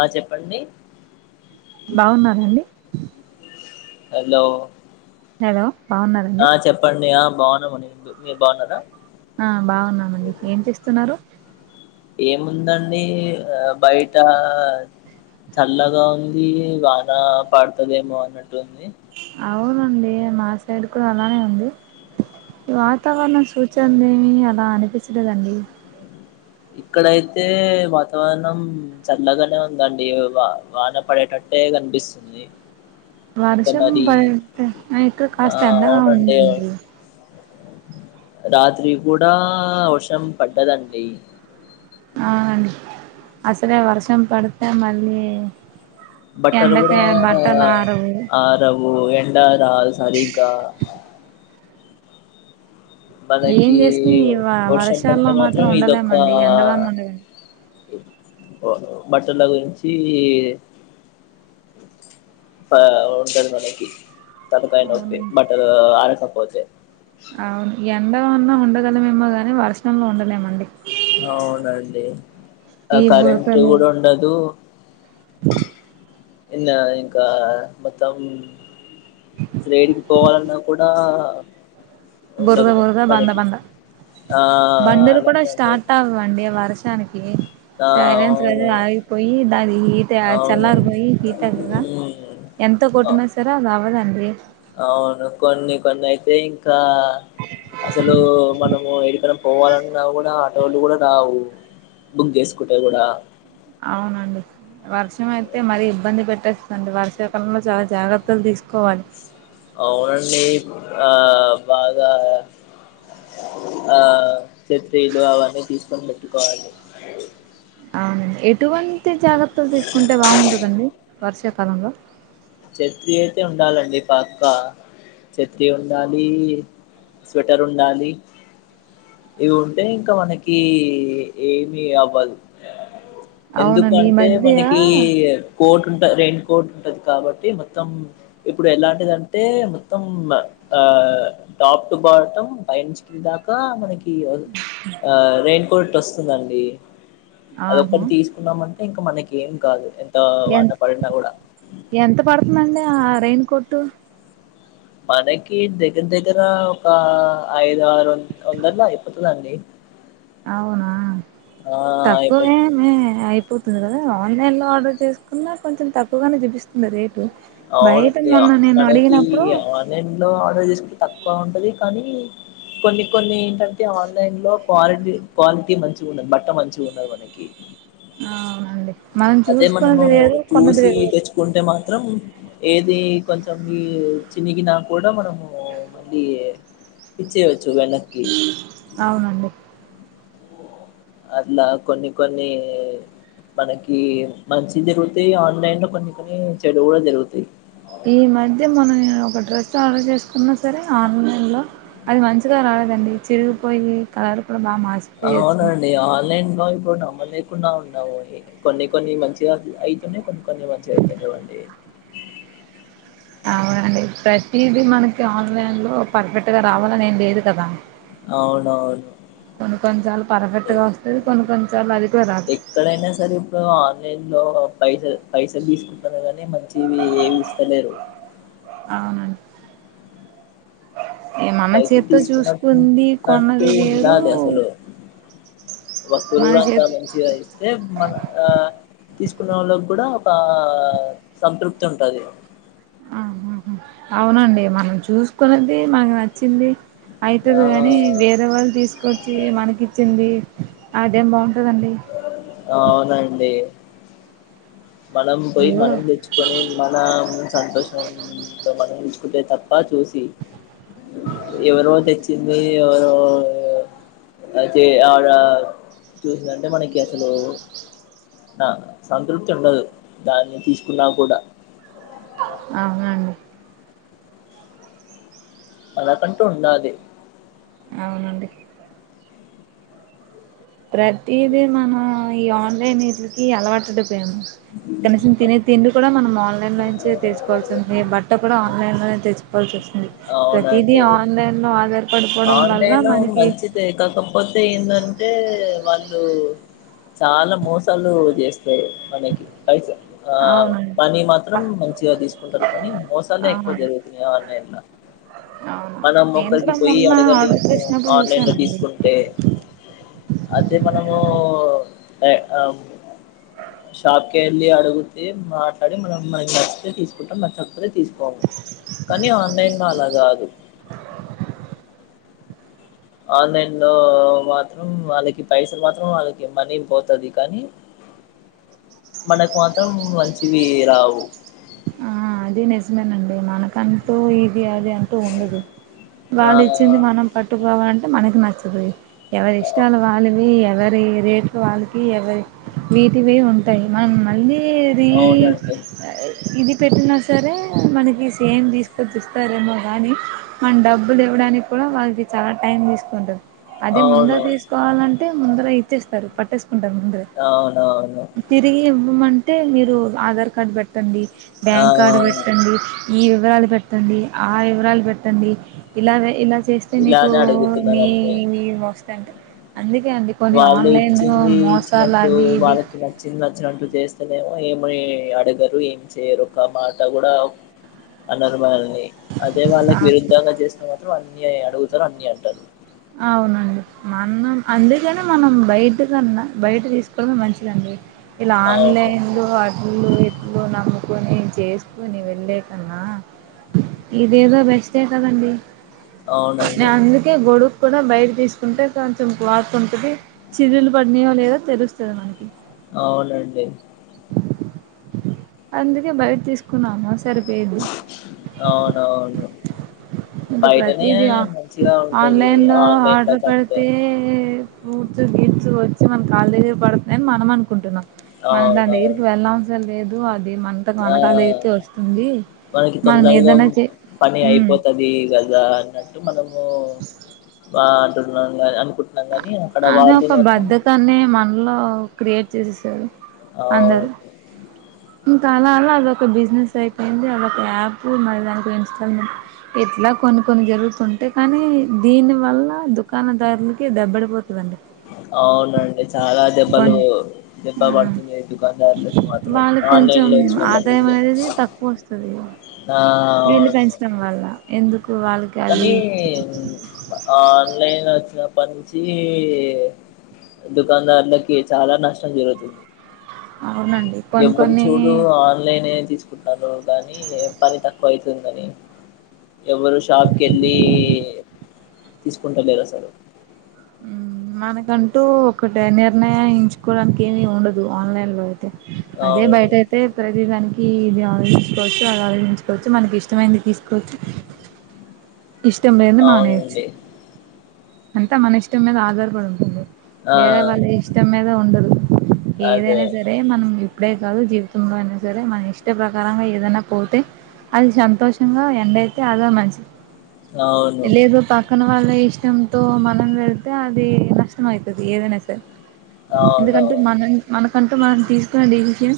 ఆ చెప్పండి బాగున్నారండి హలో హలో బాగున్నారండి ఆ చెప్పండి ఆ బాగున్నామండి ఇద్ ఆ బాగున్నామండి ఏం చేస్తున్నారు ఏముందండి ఆ బయట చల్లగా ఉంది వాన పాడుతుదేమో అన్నట్టు ఉంది అవునండి మా సైడ్ కూడా అలానే ఉంది ఈ వాతావరణం సూచనలు లేమి అలా అనిపించలేదండి ఇక్కడయితే వాతావరణం చల్లగానే ఉందండి వా వాన పడేటట్టు అట్టే కనిపిస్తుంది ఇంకా వర్షం మరి పడి ఇక్కడ ఆ కాస్త ఎండగా అవునండి ఉందండి రాత్రి కూడా వర్షం పడ్డదండి అవునండి అసలే వర్షం పడితే మళ్ళీ బట్టలు ఎండకి కూడా బట్టలు ఆరవు ఆరవు ఎం డా రాదు సారిగా ఏం మనకి చేసినా ఈ వ వర్షం వర్షాల్లో పడితే మాత్రం ఇదొక్క ఉండలేమండి ఎండలోనే ఉండలేము బట్టల గురించి ఆ ఉంటది మనకి తలకాయ నొప్పి అవునండి బట్టలు అరకపోతే అవును ఎండ ఉన్నా ఉండగలమేమో గాని వర్షంలో ఉండలేమండి అవునండి ఆ ఈ కరెంట్ బురదలు కూడా ఉండదు ఎన్న ఇంకా మొత్తం అసలు ఏడికి పోవాలన్నా కూడా బురుద ఉండదు బురుద బందా మనకి బందా ఆ బండులు కూడా అలానే ఉంటది స్టార్ట్ అవవండి వర్షానికి ఆ సైరిన్స్ కూడ అవును ఆగిపోయి దాని ఈ ఇట చల్లార్ అవునండి పోయి హీటర్ రా ఉమ్ ఎంత ఆ కొట్టిన సరే అది అవ్వదండీ అవును కొన్ని కొన్ని అయితే ఇంకా అసలు మనం ఓ ఎక్కడ పోవాలన్నా కూడా ఆటోలు కూడా రావు బుక్ చేసుకు అవునండి వర్షం అయితే మరీ ఇబ్బంది పెట్టేస్తు అండి వర్షాకాలంలో చాలా జాగ్రత్తలు తీసుకోవాలి అవునండి ఆ బాగా ఆ చెత్రీలు అవన్నీ తీసుకొని పెట్టుకోవాలి అవునండి ఎటువంటి జాగ్రత్తలు తీసుకుంటే బాగుంటదండి వర్షాకాలంలో చెత్రి అయితే ఉండాలండి పక్కా చెత్రి ఉండాలి స్వెటర్ ఉండాలి ఇవి ఉంటే ఇంకా మనకి ఏమి అవ్వదు ఎందుకు అవునండి ఈ అంటే మధ్య మనకి కోట్ ఉంట రెయిన్ కోట్ ఉంటది కాబట్టి ఏ మొత్తం ఇప్పుడు ఎలాంటిది అంటే మొత్తం ఆ టాప్ టు బాటమ్ ఆ పై నుంచి కింది దాకా మనకి ఆ రెన్ కోట్ వస్తదండి ఆహా అదొక్కటి తీసుకున్నామంటే ఇంకా మనకి ఏం కాదు ఎంత ఎ వాన పడినా కూడా ఎంత పడుతుందండి ఆ రైయిన్ కోట్టు మనకి దగ్గర దగ్గర ఒక ఐదు ఆరు వందల్లో అయిపోతుందండి అవునా ఆ అయిపోతుంది తక్కువేమి అయిపో కదా ఆన్లైన్ లో ఆర్డర్ చేసుకున్నా కొంచెం తక్కువగానే చూపిస్తుంది రేట్ అవునండి మనకి అడిగినప్పుడు ఆన్లైన్ లో ఆర్డర్ చేసుకుంటే తక్కువ ఉంటాది కానీ కొన్ని కొన్ని ఏంటాంటే ఆన్లైన్ లో క్వాలిటీ క్వాలిటీ మంచిగా ఉండదు బట్ట మంచిగా ఉండదు మనకి అవునండి మనం అదే మనము చూసుకున్నది వేరు కొన్నది చూసి వేరు తెచ్చుకుంటే మాత్రం ఏది కొంచెం ఈ చినిగిన కూడా మనము మళ్ళీ ఇచ్చేయచ్చు వెనక్కి అవునండి అట్లా కొన్ని కొన్ని మనకి మంచి జరుగుతాయి ఆన్లైన్ లో కొన్ని కొన్ని చెడు కూడా జరుగుతాయి ఈ మధ్య మనం ఒక డ్రెస్ ఆర్డర్ చేసుకున్నా సరే ఆన్లైన్ లో అది మంచిగా రాలే కాదండి చ చిరుగుపోయి కారు అవునండి ఆన్లైన్ ఇప్పుడు నమ్మలేకుండా ఉన్నాము అండి కొన్ని కొన్ని మంచిగా అయితున్నాయి కొన్ని కొన్ని మంచిగా అయితాలేవండి అవునండి ప్రతిదీ మనకి ఆన్లైన్ లో పర్ఫెక్ట్ గా రావాలని ఏం లేదు కదా అవునవును కొన్ని కొన్నిసార్లు పర్ఫెక్ట్గా వస్తుంది కొన్ని కొన్నిసార్లు అది కూడా రాదు ఎక్కడైనా సరే ఇప్పుడు ఆన్లైన్ లో పైస పైసల్ తీసుకుంటారు కానీ మంచివి ఏవి ఇస్తాలేరు అవునా ఏ మన పైసలు చేత్తో చూసుకుంది తీసుకున్నట్టున్నట్టు కొన్నది వేరు ఉండాలి అసలు వస్తువులు మన కూడా అంత చేత్ మంచిగా ఇస్తే మన ఆ తీసుకున్న వాళ్ళకి కూడా ఒక సంతృప్తి ఉంటది ఆహ అవునండి మనం చూసుకున్నది మనకి నచ్చింది ఆ అయితాది కాని వేరే వాళ్ళు తీసుకొచ్చి మనకి ఇచ్చింది అదేం బాగ అవునండి మనం పోయి ఇప్పుడు మనం తెచ్చుకొని మన సంతోషంతో మనం తీసుకుంటే తప్ప చూసి ఎవరో తెచ్చింది ఎవరో అయితే ఆవిడ చూసిందంటే మనకి అసలు ఆ సంతృప్తి ఉండదు దాన్ని తీసుకున్నా కూడా అవునండి మనకంటు ఉండాలి అవునండి ప్రతిది మనం ఈ ఆన్లైన్ వీటికి అలవాటు కనీసం తినే తిండి కూడా మనం ఆన్లైన్ లో నుంచి తెచ్చుకోవాల్సింది మీ బట్ట కూడా ఆన్లైన్లోనే తెచ్చుకోవాల్సి వస్తుంది ప్రతీదీ అవునండి ఆన్లైన్లో ఆధార్ ఆన్లైన్ మంచిదే కాకపోతే ఏమాంటే వాళ్ళు చాలా మోసాలు చేసు ఆ మనకి పైస ఆ మనీ ప మాత్రం మంచిగా తీసుకుంటారు కానీ మోసాలే అవును ఎక్కువ జరుగుతాయి మీ అన్లెన్ లో అవును మనం నిను ఒకరికి కూడా పోయి మొన్న ఆర్డర్ అడగాలిమో చేసినప్పుడు ఆన్లైన్ లో చూసానండి తీసుకుంటే అదే మనం ఏ అమ్ షాప్కి వెళ్ళి అడుగుతే మాట్లాడి మనం మనకి నచ్చితే తీసుకుంటాం నచ్చకపొతే కానీ ఆన్లైన్ లో అలా కాదు ఆన్లైన్ లో మాత్రం వాళ్ళకి పైసలు మాత్రం వాళ్ళకి మనీ పోతాది కానీ మనకు మాత్రం మంచివి రావు ఆ అది నిజమేనండి మనకంటూ ఈ అది అంటూ ఉండదు ఆ వాళ్ళు ఇచ్చింది మనం పట్టుకోవాలంటే మనకి నచ్చ దు ఎవరి ఆ ఇష్టాలు వాళ్ళవి ఎవరి రేట్లు వాళ్ళకి ఎవరి వేటివే ఉంటాయి మనం మళ్ళీ రీ అవునండి ఇది పెట్టినా సరే మనకి సేమ్ తీసుకొచ్చి ఇస్తారేమో కానీ మన డబ్బులు ఇవ్వడానికి కూడ్ వాళ్ళకి చాలా టైం తీసుకుంటుంది అదే ముంద అవును తీసుకోవాలంటే ముందర ఇచ్చేస్తారు పట్టే ఉంటా ముందర్ అవునవును తిరిగి ఉమ్ అంటే మీరు ఆధార్ కార్డు పెట్టండి ఆ బ్యాంక్ కార్డు పెట్టండి ఈ వివరాలు పెట్టండి ఆ వివరాలు పెట్టండి ఇలా ఇలా చేస్తే నీకు ఇలానే అడుగుతున్నారండి నీవి వస్తాయ్ అంటె అందుకే అండి కొన్ని వాళ్ళు ఆన్లైన్ ఇచ్చింది మోసాలు ఇచ్చినట్టు అవి ఇవి వాళ్ళకి నచ్చింది నచ్చినట్టు చేస్తనేమో ఏమి అడగరు ఏం చేయరు ఒక మాట కూడా అనర్ మనల్ ల్ని అదే ఆ వాళ్ళకి విరుద్ధంగా చేస్తే మాత్రం అన్ని అడుగుతారు అన్ని అంటారు అవునండి మనం అందుకని మనం బయట కన్నా బయట తీసుకోవడమే మంచిదండి ఇలా అవునండి ఆన్లైన్లు అడ్లు లు నమ్ముకొని చేసుకొని వెళ్ళే కన్నా ఇదేదో బెస్టే కదండి నేను అవునండి అందుకే గొడుక్ కూడా బయట తీసుకుంటే కొంచెం క్లాత్ ఉంటుంది చిదులు పటినాయో లేదో తెలుస్తుంది మనకి అవునండి అందుకే బయట తీసుకున్నాను సరిపోది అవునవును ఇక బయటనే ప్రతిదిీ మంచిగా ఉంటది ఆన్లైన్ లో ఆన్లైన్ లో ఆర్డర్ కంటే పెడితే ఫూ [unintelligible] మన కాళ్ళ దగ్గర పడుతుందిని మనం అనుకుంటున్నాం మనం దాని అవునవును దగ్గరికి వెళినవసరం లేదు అ మంత ఆ వెనకాల అయితే వస్తుంది మనకి మనం తొందరగా ఏదన్న చే పని ఉమ్ అయిపోతుది కదా అన్నట్టు మనం ఓ బా అంటునం కద అనుకుంటాం అనే ఒక బధకాన్ని మనలో క్రియేట్ చేసేసారు అ అందరూ ఒకే ఇంకా అలా అల్ అదొక బిజినెస్ అయిపోయింది అదొక యాప్ మరి దానికి ఇన్స్టాల్మెంట్ ఇట్లా కొన్ని కొన్ని జరుగుతుంటాయి కానీ దీనివల్ల దుకాణదారులకి దెబ్బడిపోతు అవునండి చాలా కొ దెబ్బలు దెబ్బ ఆ పడుతున్నాయి దుకాణదారులకి మాత్రం వాళ్ళకి కొంచెం ఆన్లైన్ లు వచ్చినప్పుడు ఆదాయం నుండి అనేది తక్కువ వస్తది ఆ వీళ్లు అవును పెంచడం వల్ల ఎందుకు వాళ్ళకి అది కానీ ఆన్లైన్ వచ్చినప్ పట్ట నుంచి దుకాదార్లకి చాలా నష్టం జరుగుతుంది అవునండి కొన్ని ఎవరినీ కొన్ని చూడు ఆన్లైన్ తీసుకు [unintelligible] కానీ పని తక్కువ అయితుందిని ఎవరు షాప్ తీసుకుంటా లేర అసలు హ్మ్ మనకంటూ ఒకటి నిర్ణయించుకోవడానికి ఏమి ఉండదు ఆన్లైన్ లో అయితే అదే అవును బయట అయితే ప్రతీదనికి ఇది ఆలోచించుకోవచ్చు అది ఆలోచించుకోవచ్చు మనకి ఇష్టమైనంది తీసుకోవచ్చు ఇష్టం లేదు మానేయచు అవునండి అంటే మన ఇష్టం మీద ఆధారపడి ఉంటుంది ఆ వేరే వాళ్ళ ఇష్టం మీద ఉండదు అదే ఏదైనా సరే మనం ఇప్పుడే కాదు జీవితంలో అయినా సరే మన ఇష్ట ప్రకారంగా ఏదనా పోతే అది సంతోషంగా ఎ ఎల్తే అదే మంచి అవును పక్కన వాళ్ళ ఇష్టంతో మనం వెళితే అది నష్టం అయితది ఏదైనా సరే ఎందుకంటే అవునవును మనం మనకంట మనం తీసుకున్న డెసిషన్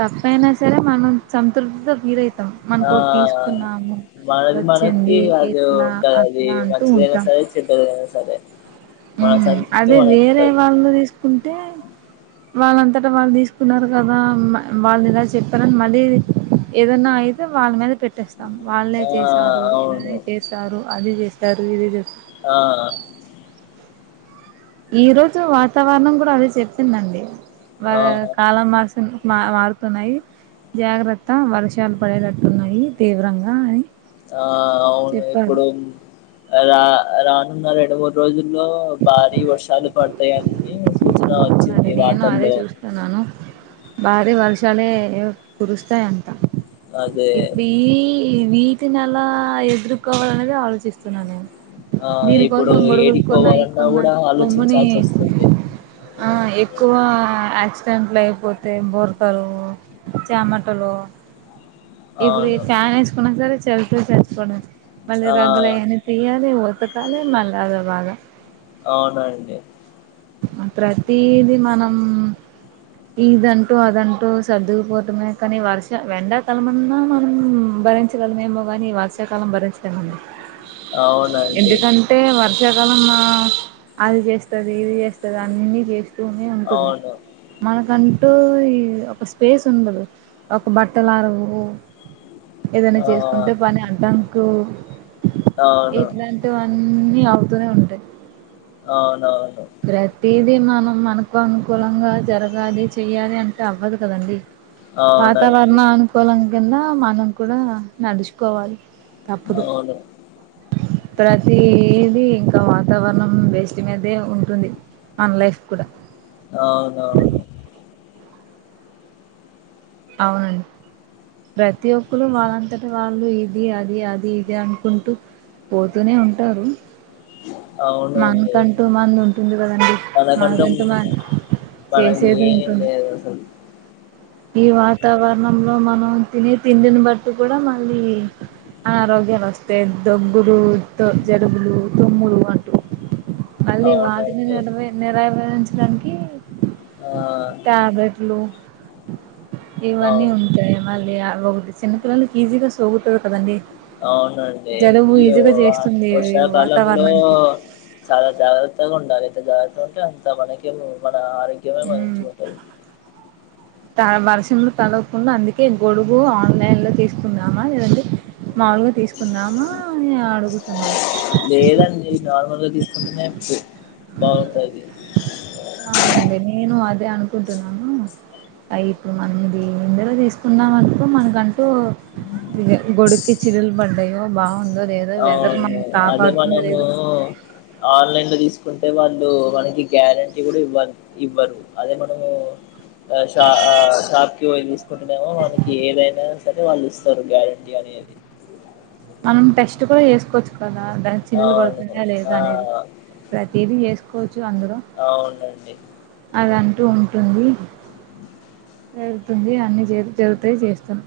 తప్పైనా సరే మనం సంతృప్తితో ఫీలయితం ఆ మనకోటి తీసుకున్నాము మనది మనకి వచ్చింది అది ఇట్లా ఉంటది అది అట్లా అంటూ మంచిదైనా ఉంటాం సరే చెడ్దదైనా సరే మన సంతృప్తి అదే మనకు వేరే ఉంటది వాళ్ళు తీసుకుంటే వాళ్ళంతటా వాళ్ళు తీసుకున్నారు కదా వాళ్ళు ఇలా చెప్పారని మళ్ళీ ఏదన్నా అయితే వాళ్ళ మీద పెట్టేస్తాం వాళ్లే ఆ! చేసారు అవును. అది చేసారు ఇది చేసారు ఆ ఈ రోజు వాతావరణం కూడా అదే చెప్పిందండి ఆ! వాళ కాలం మాసం మా మారుతున్నాయి జాగ్రత్త వర్షాలు పడేటట్టున్నాయి తీవ్రంగా అని ఆ అవును చెప్పారు ఇప్పుడు రా రానున్న రెండు మూడు రోజుల్లో భారీ వర్షాలు పడతాయని సూచన అదే వచ్చింది నేను అదే వార్తల్లో. చూస్తున్నాను భారీ వర్షాలే కురుస్తయి అంట అదే ఇప్పుడు ఈ ఈ వీటిని ఎలా ఎదుర్కోవాలి అనేది ఆలోచిస్తున్నా నేను ఆ! దీని ఇప్పుడు కోసం గొడుగులు ఏడికి కొన్నా [unintelligible] పోవాలన్నా కొన్నా గూడా బొమ్ముని ఆలోచించాల్సొస్తుంది. ఆ ఎక్కువ ఆక్సిడెంట్లు అయిపోతే బొరకలు చెమటలు ఇప్పుడు ఈ అవును. ఫ్యాన్ వేసుకున్నా సరే చలి తో చచ్చిపోవడం మళ్ళీ ఆ! రగ్గులయని తీయాలి ఉతకాలి మళ్ళీ అదో బాద అవునండి ప్రతిది మనం ఇదంటూ అదంటూ సర్దుకుపోవటమే కానీ వర్ష ఎండాకాలమన్నా మనం భరించగలమేమో కానీ ఈ వర్షాకాలం భరించలేమండి అవునండి. ఎందుకంటే వర్ష వర్ష కాలం అది చేస్తది ఇది చేస్తది అన్ని చేస్తూనే ఉంటుంది అవును. మనకంటు ఈ ఒక స్పేస్ ఉండదు ఒక బట్టలు ఆరవు ఏదైనా ఆ! చేసుకుంటే పని అడ్డంకు అవును. ఇట్లాంటివన్నీ అవుతూనే ఉంటాయి అవునవును. తది మనం మనకు అనుకూలంగా జరగాలి చెయ్యాలి అంటే అవ్వదు కదండి అవునండి. వాతావరణ అనుకూలం కింద మనం కూడా నడుచుకోవాలి అవును ప్రతీదిీ ఇంకా వాతావరణం బేస్డ్ మీదే ఉంటుంది ఉంటుంది మన లైఫ్ కూడా అవునవును. అవునండి ప్రతి ఒక్కరు వాళ్ళంతట వాళ్ళు ఇది అది అది ఇది అనుకుంటూ పోతూనే ఉంటారు అవునండి. మనకంటూ మందు ఉంటుంది కదండి మనకంటూ మ మనది ఏం లేదసలు ఈ వాతావరణంలో మనం తినే తిండిని బట్టి కూడా మళ్ళీ అనారోగ్యాలు వస్తే దగ్గులు త జలుబులు తుమ్ములు అంటూ మళ్ళీ వాటిని అవునండి నివే నిరావరించడానికి ఆ ట్యాబ్లెట్లు ఇవన్నీ అవును ఉంటాయి మళ్ళీ అవొకటి చిన్నపిల్లలకి ఈజీగా సోకుతది కదండి అవునండి జలుబు ఈ ఈజీగా చేస్తుంది వర్షాకాలంలో వాతావరణానికి చాలా జాగ్రత్తగా ఉండాలి ఎంత జాగ్రత్తగ ఉంటే అంత మనకి మన ఆరోగ్యమే ఉమ్ మంచిగ ఉంటది త వర్షం లో తడవ కుండా అందుకే గొడుగు ఆన్లైన్ లో తీసుకుందామా లేదంటే మాములుగా తీసుకుందామా అని అడుగుతున్నాము కుంటునే [unintelligible] బాగుంటది అవునండి అ ఇప్పుడు మనం దినీ నెంబర్ తీసుకుందాం అనుకో మనకంటూ ఇదే గొడుక్కి చిల్లులు పడ్డాయో బాగుండదు. అవును. అదే మనము ఆన్లైన్ లో తీసుకు కుంటే వాళ్ళు మనకి గ్యారెంటీ కూడా ఇవ్వ ఇవ్వరు. అదే మనము ఆ షా ఆ షాప్కి పోయి తీసుకుంటనేమో మనకి ఏదైనా సరే వాళ్ళు ఇస్తారు. గ్యారంటీ అనేది మనం టెస్ట్ కూడా చేసుకోవచ్చు. కదా దాని చిల్లు అవును పడుతున్నాయా లేదా ఆ అనేది ప్రతిదీ చేసు చ్చు అందరూ అవునండి అదంటూ ఉంటుంది. జరుగుతుంది. అన్ని జరుగుతాయి చేస్తాం